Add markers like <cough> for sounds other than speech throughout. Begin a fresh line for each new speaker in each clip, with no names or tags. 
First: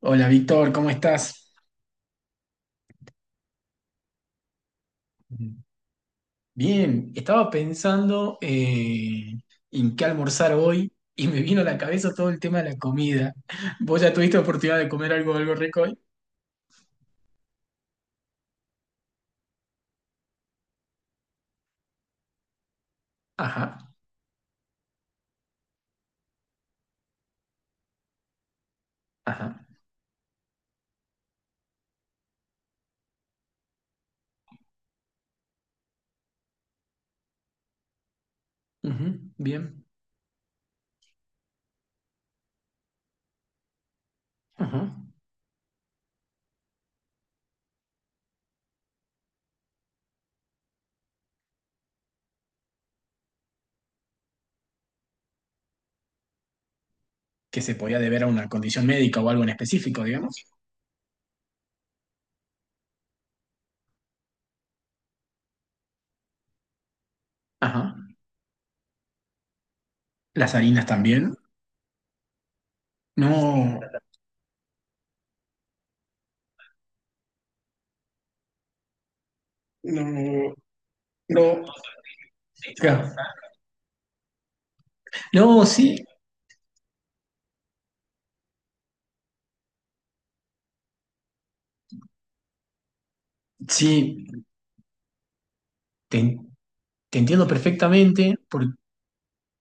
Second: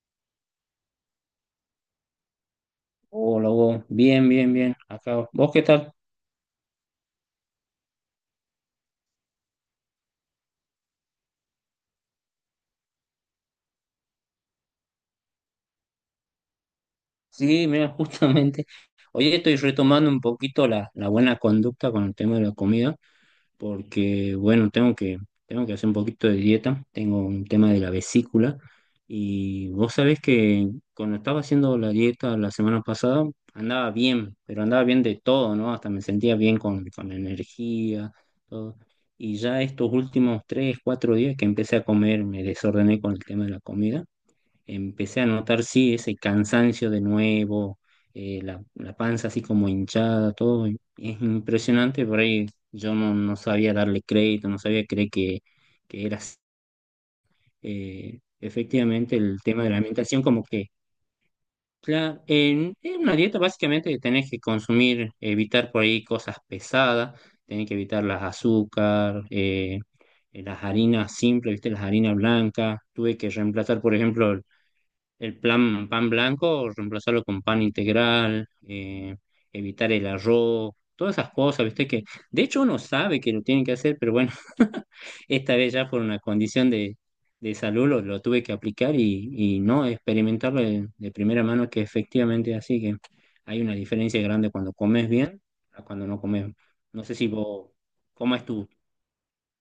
Hola Víctor, ¿cómo estás?
Hola, Hugo. Bien, bien, bien. Acá. ¿Vos qué
Bien.
tal?
Estaba pensando en qué almorzar hoy y me vino a la cabeza todo el tema de la comida. ¿Vos ya tuviste oportunidad de comer algo, algo rico hoy?
Sí, mira, justamente. Hoy estoy retomando un poquito la buena conducta con el tema de la comida,
Ajá,
porque, bueno, tengo que hacer un poquito de dieta. Tengo un tema de la vesícula.
ajá,
Y vos sabés que cuando estaba haciendo la dieta la semana pasada, andaba bien, pero andaba bien de todo, ¿no? Hasta me sentía bien con energía, todo.
ujú,
Y ya
bien,
estos últimos tres, cuatro días que empecé a comer, me desordené con el tema de la comida,
ajá.
empecé a notar, sí, ese cansancio de nuevo, la panza así como hinchada, todo. Y es impresionante, por ahí yo no sabía darle crédito, no sabía creer que era así.
Que se podía deber a una condición
Efectivamente
médica o
el
algo en
tema de la
específico,
alimentación, como
digamos.
que, claro, en una dieta básicamente tenés que consumir, evitar por ahí cosas pesadas, tenés que
Ajá.
evitar las azúcar,
¿Las
las
harinas
harinas
también?
simples, ¿viste? Las harinas blancas. Tuve que
No,
reemplazar, por ejemplo, pan blanco, reemplazarlo con pan integral, evitar el
no,
arroz, todas esas
no.
cosas, ¿viste? Que de hecho uno
Claro.
sabe que lo tiene que hacer, pero bueno, <laughs> esta
No,
vez ya por
sí,
una condición de salud lo tuve que aplicar y no experimentarlo de primera mano, que efectivamente es así, que hay una diferencia
sí,
grande cuando comes bien a cuando no
te,
comes. No sé
te
si
entiendo
vos, ¿cómo
perfectamente
es
Por.
tu...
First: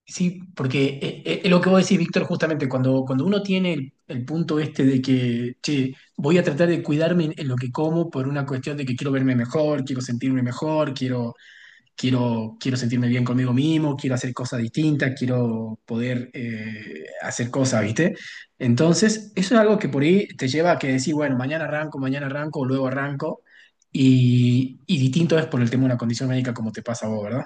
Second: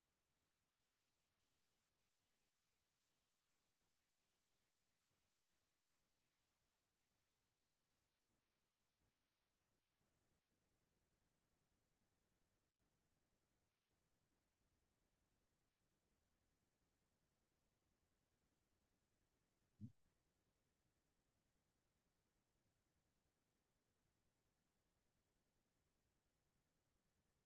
Sí, porque es lo que vos decís, Víctor, justamente cuando uno tiene el punto este de que, che, voy a tratar de cuidarme en lo que como por una cuestión de que quiero verme mejor, quiero sentirme mejor, quiero sentirme bien conmigo mismo, quiero hacer cosas distintas, quiero poder hacer cosas, ¿viste? Entonces, eso es algo que por ahí te lleva a que decís, bueno, mañana arranco, o luego arranco, y distinto es por el tema de una condición médica como te pasa a vos, ¿verdad?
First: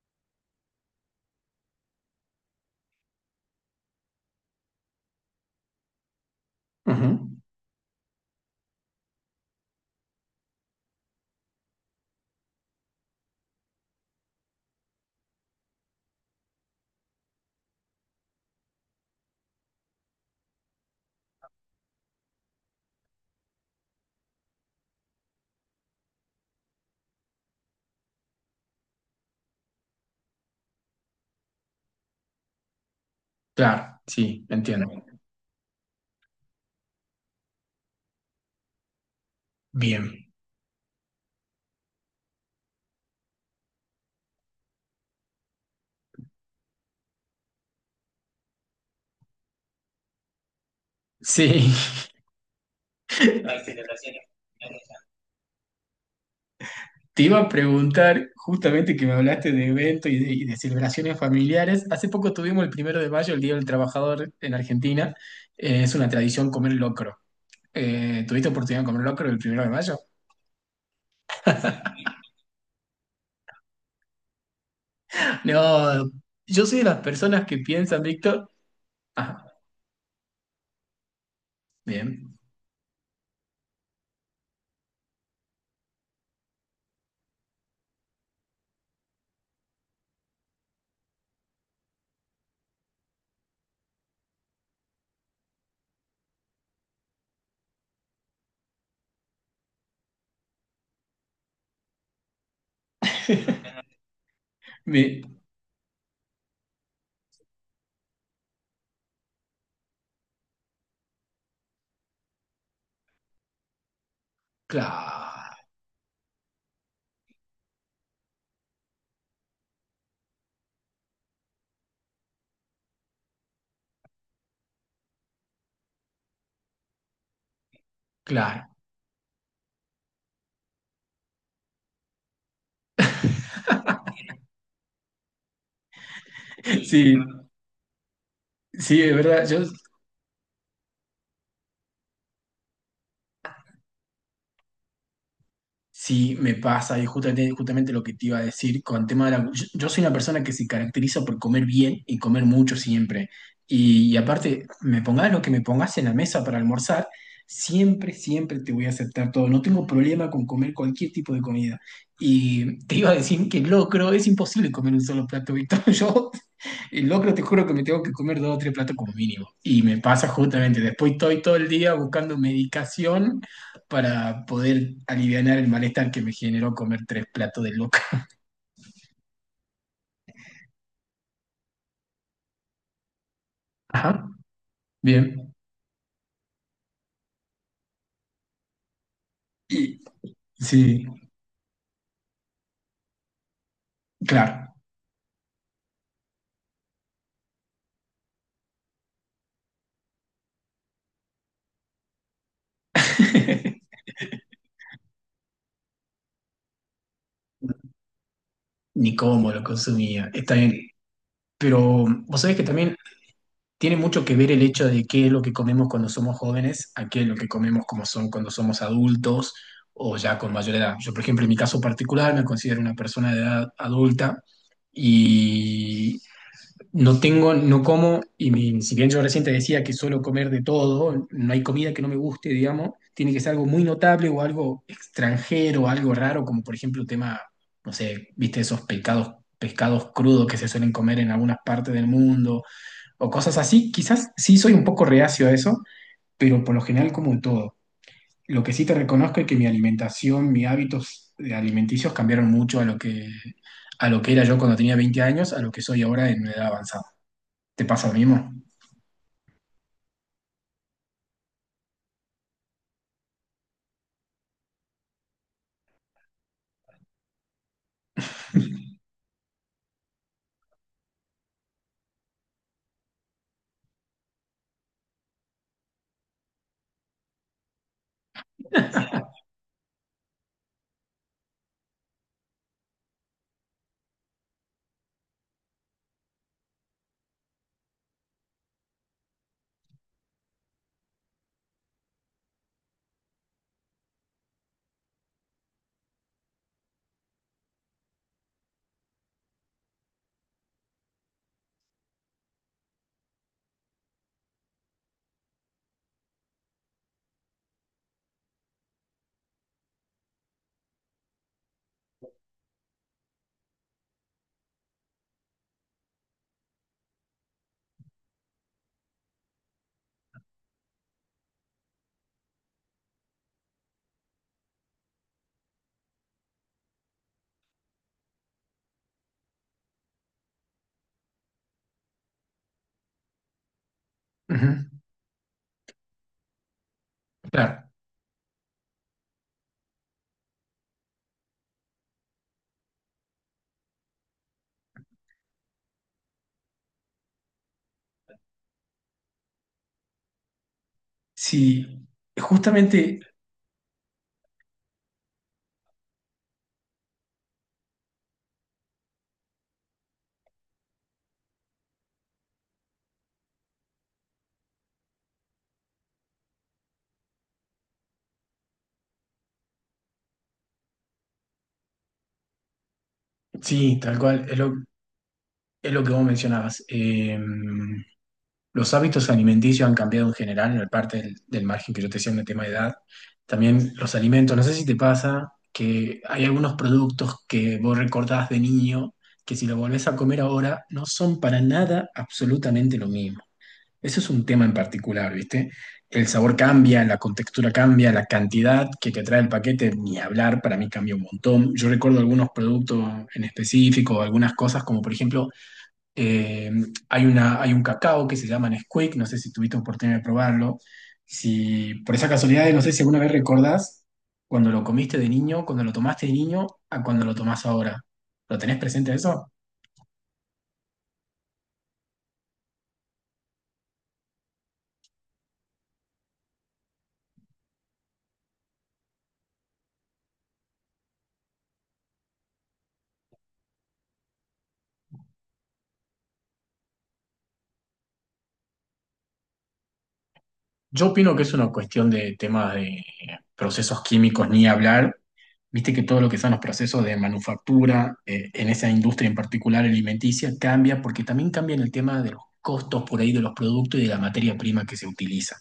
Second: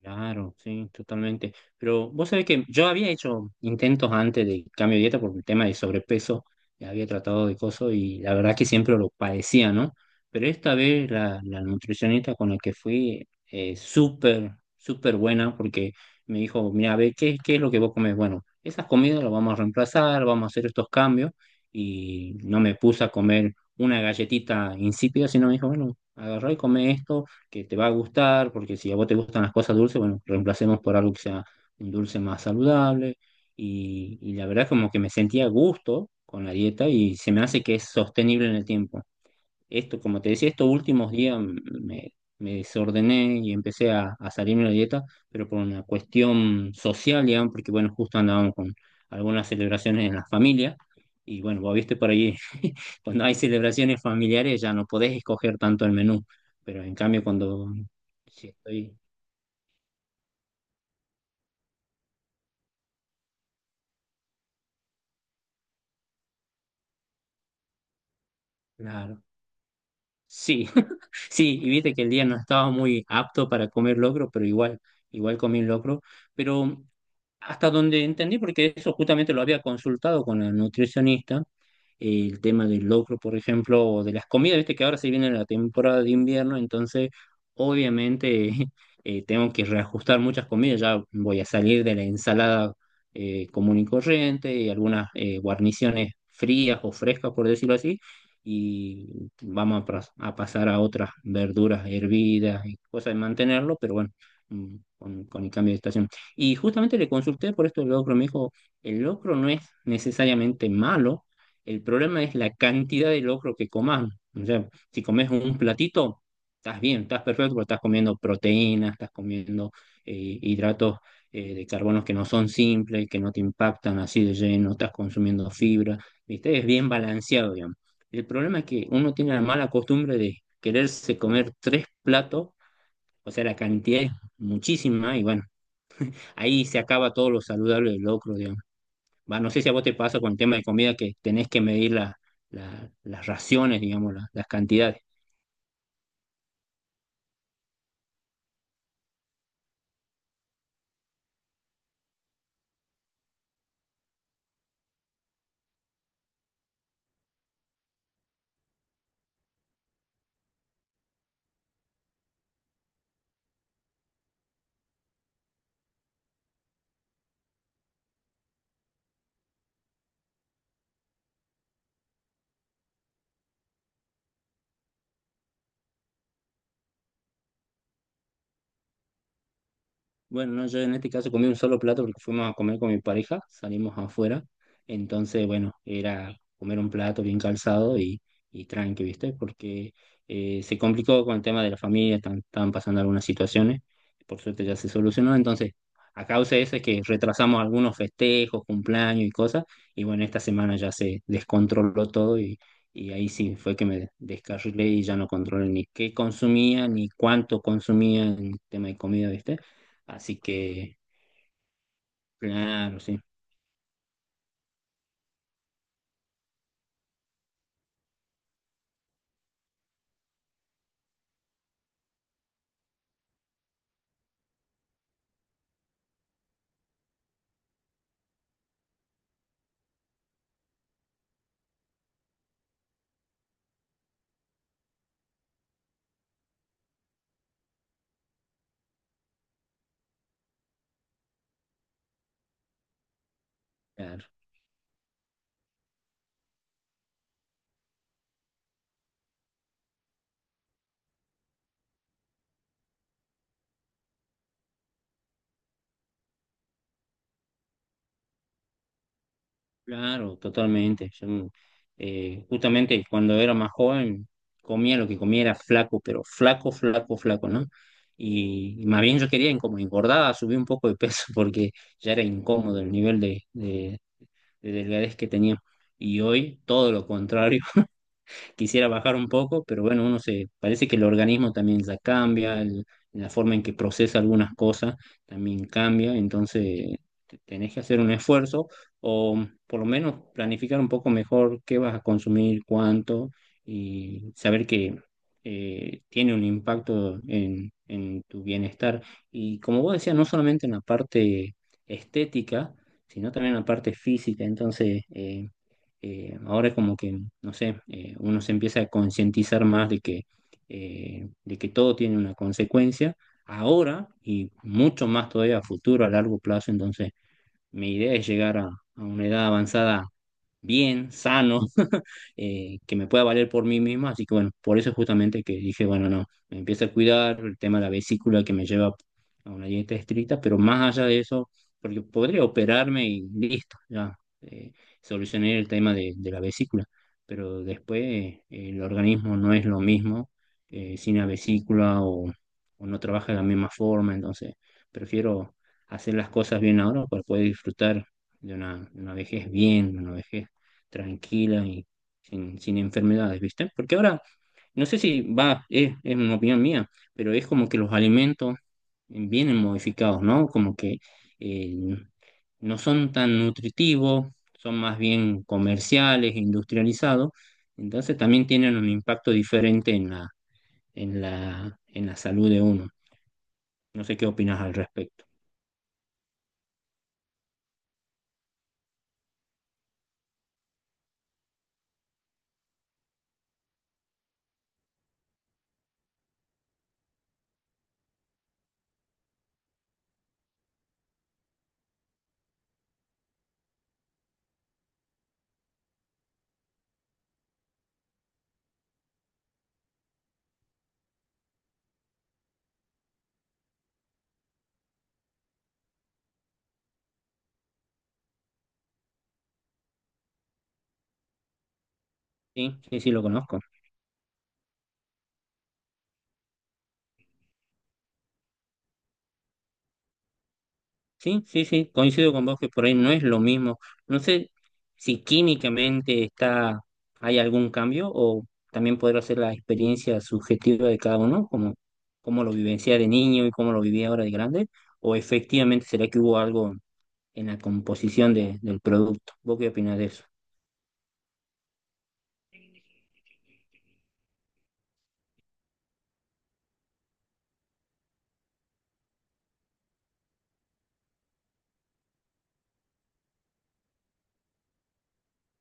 Claro, sí, totalmente. Pero vos sabés que yo había hecho intentos antes de cambio de dieta por el tema de sobrepeso, ya había
Ujú.
tratado de cosas y la verdad que siempre lo padecía, ¿no? Pero esta vez la nutricionista con la que fui, súper, súper buena, porque me dijo, mira, a ver, ¿ qué es lo que vos comés? Bueno, esas comidas las vamos a reemplazar, vamos a hacer estos cambios y no me puse a comer una galletita insípida, sino me dijo, bueno, agarrá y come esto que te va a gustar, porque si a vos te gustan las cosas dulces, bueno, reemplacemos por algo que sea un dulce más saludable.
Claro,
Y
sí,
la verdad
entiendo.
como que me sentía a gusto con la dieta y se me hace que es sostenible en el tiempo. Esto, como
Bien.
te decía, estos últimos días me desordené y empecé a salirme de la dieta, pero por una cuestión social, digamos, porque bueno, justo andábamos con algunas celebraciones en la familia, y bueno,
Sí.
vos viste
<laughs>
por ahí, <laughs> cuando hay celebraciones familiares ya no podés escoger tanto el menú, pero en cambio
Te iba a
cuando
preguntar,
sí,
justamente
estoy,
que me hablaste de eventos y de celebraciones familiares. Hace poco tuvimos el primero de mayo, el Día del Trabajador en Argentina. Es una tradición comer locro. ¿Tuviste oportunidad de comer
claro,
locro el primero de mayo?
sí, <laughs> sí, y viste que el día no estaba muy apto para comer locro, pero igual, igual comí locro,
No, yo soy
pero
de las personas que
hasta
piensan,
donde entendí,
Víctor.
porque eso justamente lo
Ah,
había consultado con la nutricionista,
bien.
el tema del locro, por ejemplo, o de las comidas, viste que ahora se viene la temporada de invierno, entonces obviamente <laughs> tengo que reajustar muchas comidas, ya voy a salir de la ensalada común y corriente y algunas guarniciones frías o frescas, por decirlo así, y vamos a, a pasar a otras verduras hervidas y cosas de mantenerlo, pero bueno,
Me-
con el cambio de estación. Y justamente le consulté por esto del locro. Me dijo, el locro no es necesariamente malo, el problema es la cantidad de locro que comas. O sea, si comes un
claro,
platito, estás bien, estás perfecto, porque estás comiendo proteínas, estás comiendo hidratos de carbonos que no son simples, que no te impactan así de lleno, estás consumiendo fibra, ¿viste? Es bien balanceado, digamos. El problema es
claro.
que uno tiene la mala costumbre de quererse comer tres platos, o sea, la cantidad es muchísima y bueno, ahí se acaba
Sí,
todo lo saludable del locro, digamos.
sí, es
Va,
verdad.
no
Yo
sé si a vos te pasa con el tema de comida que tenés que medir las raciones, digamos, las cantidades.
sí, me pasa, y justamente, justamente lo que te iba a decir con tema de la... Yo soy una persona que se caracteriza por comer bien y comer mucho siempre. Y aparte, me pongas lo que me pongas en la mesa para almorzar, siempre, siempre te voy a aceptar todo. No tengo problema con comer cualquier tipo de comida. Y te iba a decir que locro, es imposible comer un solo plato, Víctor. <laughs> Yo el locro te juro que me tengo que comer dos o tres platos como mínimo. Y me pasa justamente, después estoy todo el día buscando medicación para poder aliviar el malestar que me generó comer tres platos de locro.
Bueno, no, yo en este caso comí un solo plato porque fuimos a comer con mi pareja, salimos
Ajá,
afuera, entonces,
bien.
bueno, era comer un plato bien calzado y tranqui, ¿viste? Porque
Y
se
sí,
complicó con el tema de la familia, estaban pasando algunas situaciones, por suerte
claro.
ya se solucionó, entonces, a causa de eso es que retrasamos algunos festejos, cumpleaños y cosas, y bueno, esta semana ya se descontroló todo y ahí sí fue que
<laughs>
me descarrilé y ya no controlé ni qué consumía, ni cuánto consumía en tema de
Ni
comida,
cómo
¿viste?
lo consumía,
Así
está bien.
que,
Pero vos sabés que también
claro, sí,
tiene mucho que ver el hecho de qué es lo que comemos cuando somos jóvenes a qué es lo que comemos como son cuando somos adultos o ya con mayor edad. Yo, por ejemplo, en mi caso particular me considero una persona de edad adulta y no como, y mi- si bien yo recién te decía que suelo comer de todo, no hay comida que no me guste, digamos, tiene que ser algo muy notable o algo extranjero, algo raro, como por ejemplo tema, no sé, viste esos pecados, pescados crudos que se suelen comer en algunas partes del mundo o cosas así.
claro,
Quizás sí soy un poco reacio a eso, pero por lo general como todo. Lo que sí te reconozco es que mi alimentación, mis hábitos de alimenticios cambiaron mucho a lo que era yo cuando tenía 20 años, a lo que soy ahora en una edad avanzada. ¿Te pasa lo mismo?
claro, totalmente. Yo, justamente cuando era más joven, comía lo que comía, era flaco, pero flaco, flaco, flaco, ¿no? Y más bien yo quería, como engordaba, subir un poco de peso <laughs> porque ya era incómodo el nivel de delgadez que tenía. Y hoy todo lo contrario, quisiera bajar un poco, pero bueno, uno se, parece que el organismo también ya cambia, la forma en que procesa algunas cosas también cambia, entonces tenés que hacer un esfuerzo o por lo menos planificar un poco mejor qué vas a consumir, cuánto, y saber que tiene un impacto en tu bienestar. Y como vos decías, no solamente en la parte estética, sino también en la parte física. Entonces, ahora como que, no sé, uno se empieza a concientizar más de que todo tiene una consecuencia, ahora y mucho más todavía a futuro, a largo plazo. Entonces, mi idea es llegar a una edad avanzada bien, sano, que me pueda valer por mí misma. Así que bueno, por eso justamente que dije, bueno, no, me empiezo a cuidar el tema de la vesícula que me lleva a una dieta estricta, pero más allá de eso, porque podría operarme y listo, ya
Ujú.
eh, solucioné el tema de la vesícula, pero
Claro.
después el organismo no es lo mismo sin la vesícula o no trabaja de la misma forma, entonces prefiero hacer las cosas bien ahora para poder disfrutar de una vejez bien, de una vejez tranquila y,
Sí,
sin, sin
justamente,
enfermedades, ¿viste? Porque ahora, no sé si va, es una opinión mía, pero es como que los alimentos vienen modificados, ¿no? Como que eh, no son tan nutritivos, son más bien comerciales, industrializados, entonces también tienen un impacto diferente en la, en la, en la salud de uno.
sí,
No sé
tal
qué
cual,
opinas al respecto.
es lo que vos mencionabas. Los hábitos alimenticios han cambiado en general, en la parte del margen que yo te decía en el tema de edad. También los alimentos, no sé si te pasa que hay algunos productos que vos recordás de niño que si lo volvés a comer ahora no son para nada absolutamente lo mismo. Eso es un tema en particular, ¿viste? El sabor cambia, la contextura cambia, la cantidad que te trae el paquete, ni hablar, para mí cambia un montón. Yo recuerdo algunos productos en específico, algunas cosas, como por ejemplo eh, hay un cacao que se llama Nesquik, no sé si tuviste oportunidad de probarlo. Si por esa casualidad,
Sí,
no sé
sí,
si
sí,
alguna
lo
vez
conozco.
recordás cuando lo comiste de niño, cuando lo tomaste de niño, a cuando lo tomás ahora. ¿Lo tenés presente eso?
Sí, sí, sí, coincido con vos que por ahí no es lo mismo. No sé si químicamente está, hay algún cambio, o también podrá ser la experiencia subjetiva de cada uno, como cómo lo vivencia de niño y cómo lo vivía ahora de grande, o efectivamente será que hubo algo en la composición del producto. ¿Vos qué opinás de eso?
Yo opino que es una cuestión de temas de procesos químicos, ni hablar. Viste que todo lo que son los procesos de manufactura, en esa industria en particular alimenticia, cambia porque también cambian el tema de los costos por ahí de los productos y de la materia prima que se utiliza.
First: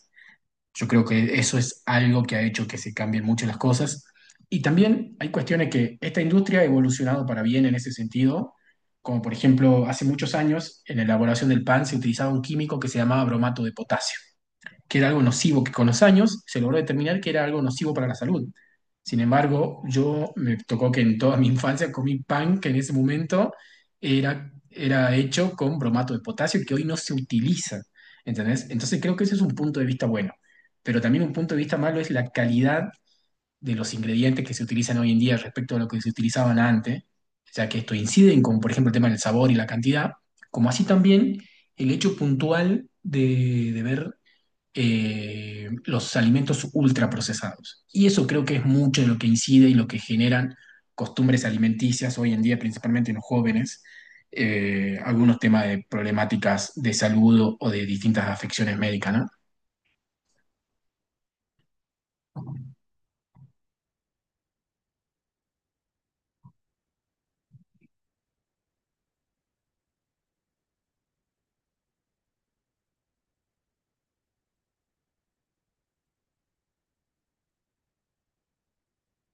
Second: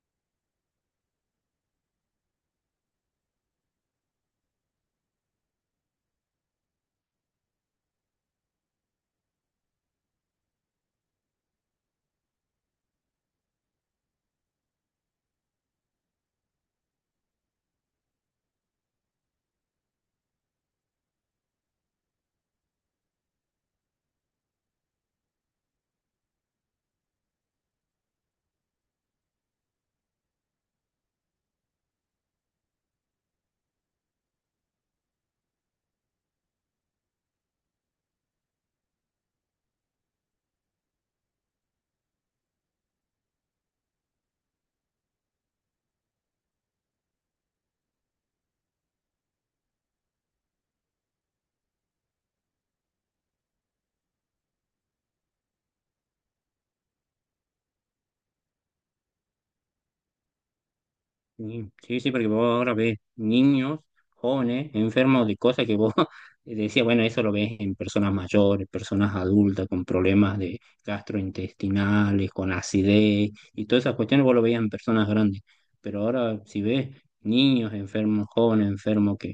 Yo creo que eso es algo que ha hecho que se cambien muchas las cosas. Y también hay cuestiones que esta industria ha evolucionado para bien en ese sentido, como por ejemplo, hace muchos años en la elaboración del pan se utilizaba un químico que se llamaba bromato de potasio que era algo nocivo, que con los años se logró determinar que era algo nocivo para la salud. Sin embargo, yo me tocó que en toda mi infancia comí pan que en ese momento era hecho con bromato de potasio que hoy no se utiliza. ¿Entendés? Entonces creo que ese es un punto de vista bueno. Pero también un punto de vista malo es la calidad de los ingredientes que se utilizan hoy en día respecto a lo que se utilizaban antes, ya que esto inciden con, por ejemplo, el tema del sabor y la cantidad, como así también el hecho puntual de ver los alimentos ultraprocesados. Y eso creo que es mucho de lo que incide y lo que generan costumbres alimenticias hoy en día, principalmente en los jóvenes, algunos temas de problemáticas de salud o de distintas afecciones médicas, ¿no?
Sí, sí, sí, porque vos ahora ves niños, jóvenes, enfermos de cosas que vos <laughs> decías, bueno, eso lo ves en personas mayores, personas adultas con problemas de gastrointestinales, con acidez y todas esas cuestiones vos lo veías en personas grandes. Pero ahora si ves niños enfermos, jóvenes enfermos, que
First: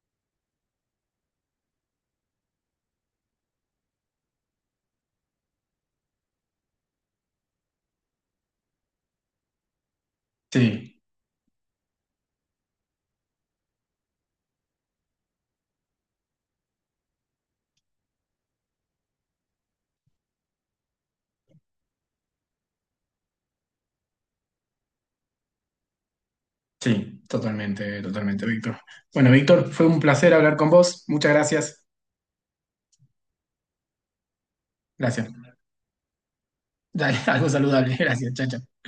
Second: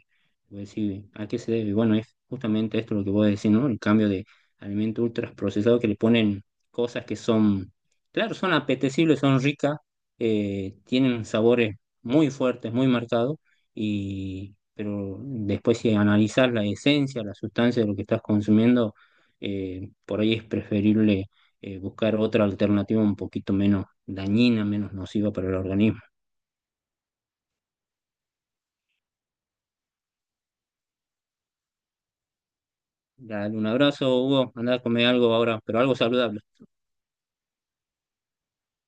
vos decís, ¿a qué se debe? Y bueno, es justamente esto lo que vos decís, ¿no? El cambio de alimentos ultraprocesados, que le ponen cosas que son, claro, son apetecibles, son ricas,
Sí,
tienen sabores muy fuerte, muy marcado, y, pero después si analizas la esencia, la sustancia de lo que estás consumiendo, por ahí es preferible buscar otra alternativa un poquito menos dañina, menos nociva para el organismo.
sí, totalmente, totalmente, Víctor. Bueno, Víctor, fue un placer hablar con vos. Muchas gracias.
Dale un abrazo, Hugo, andá a comer
Gracias.
algo ahora, pero algo saludable.
Dale, <laughs> algo saludable. Gracias. Chao, chao.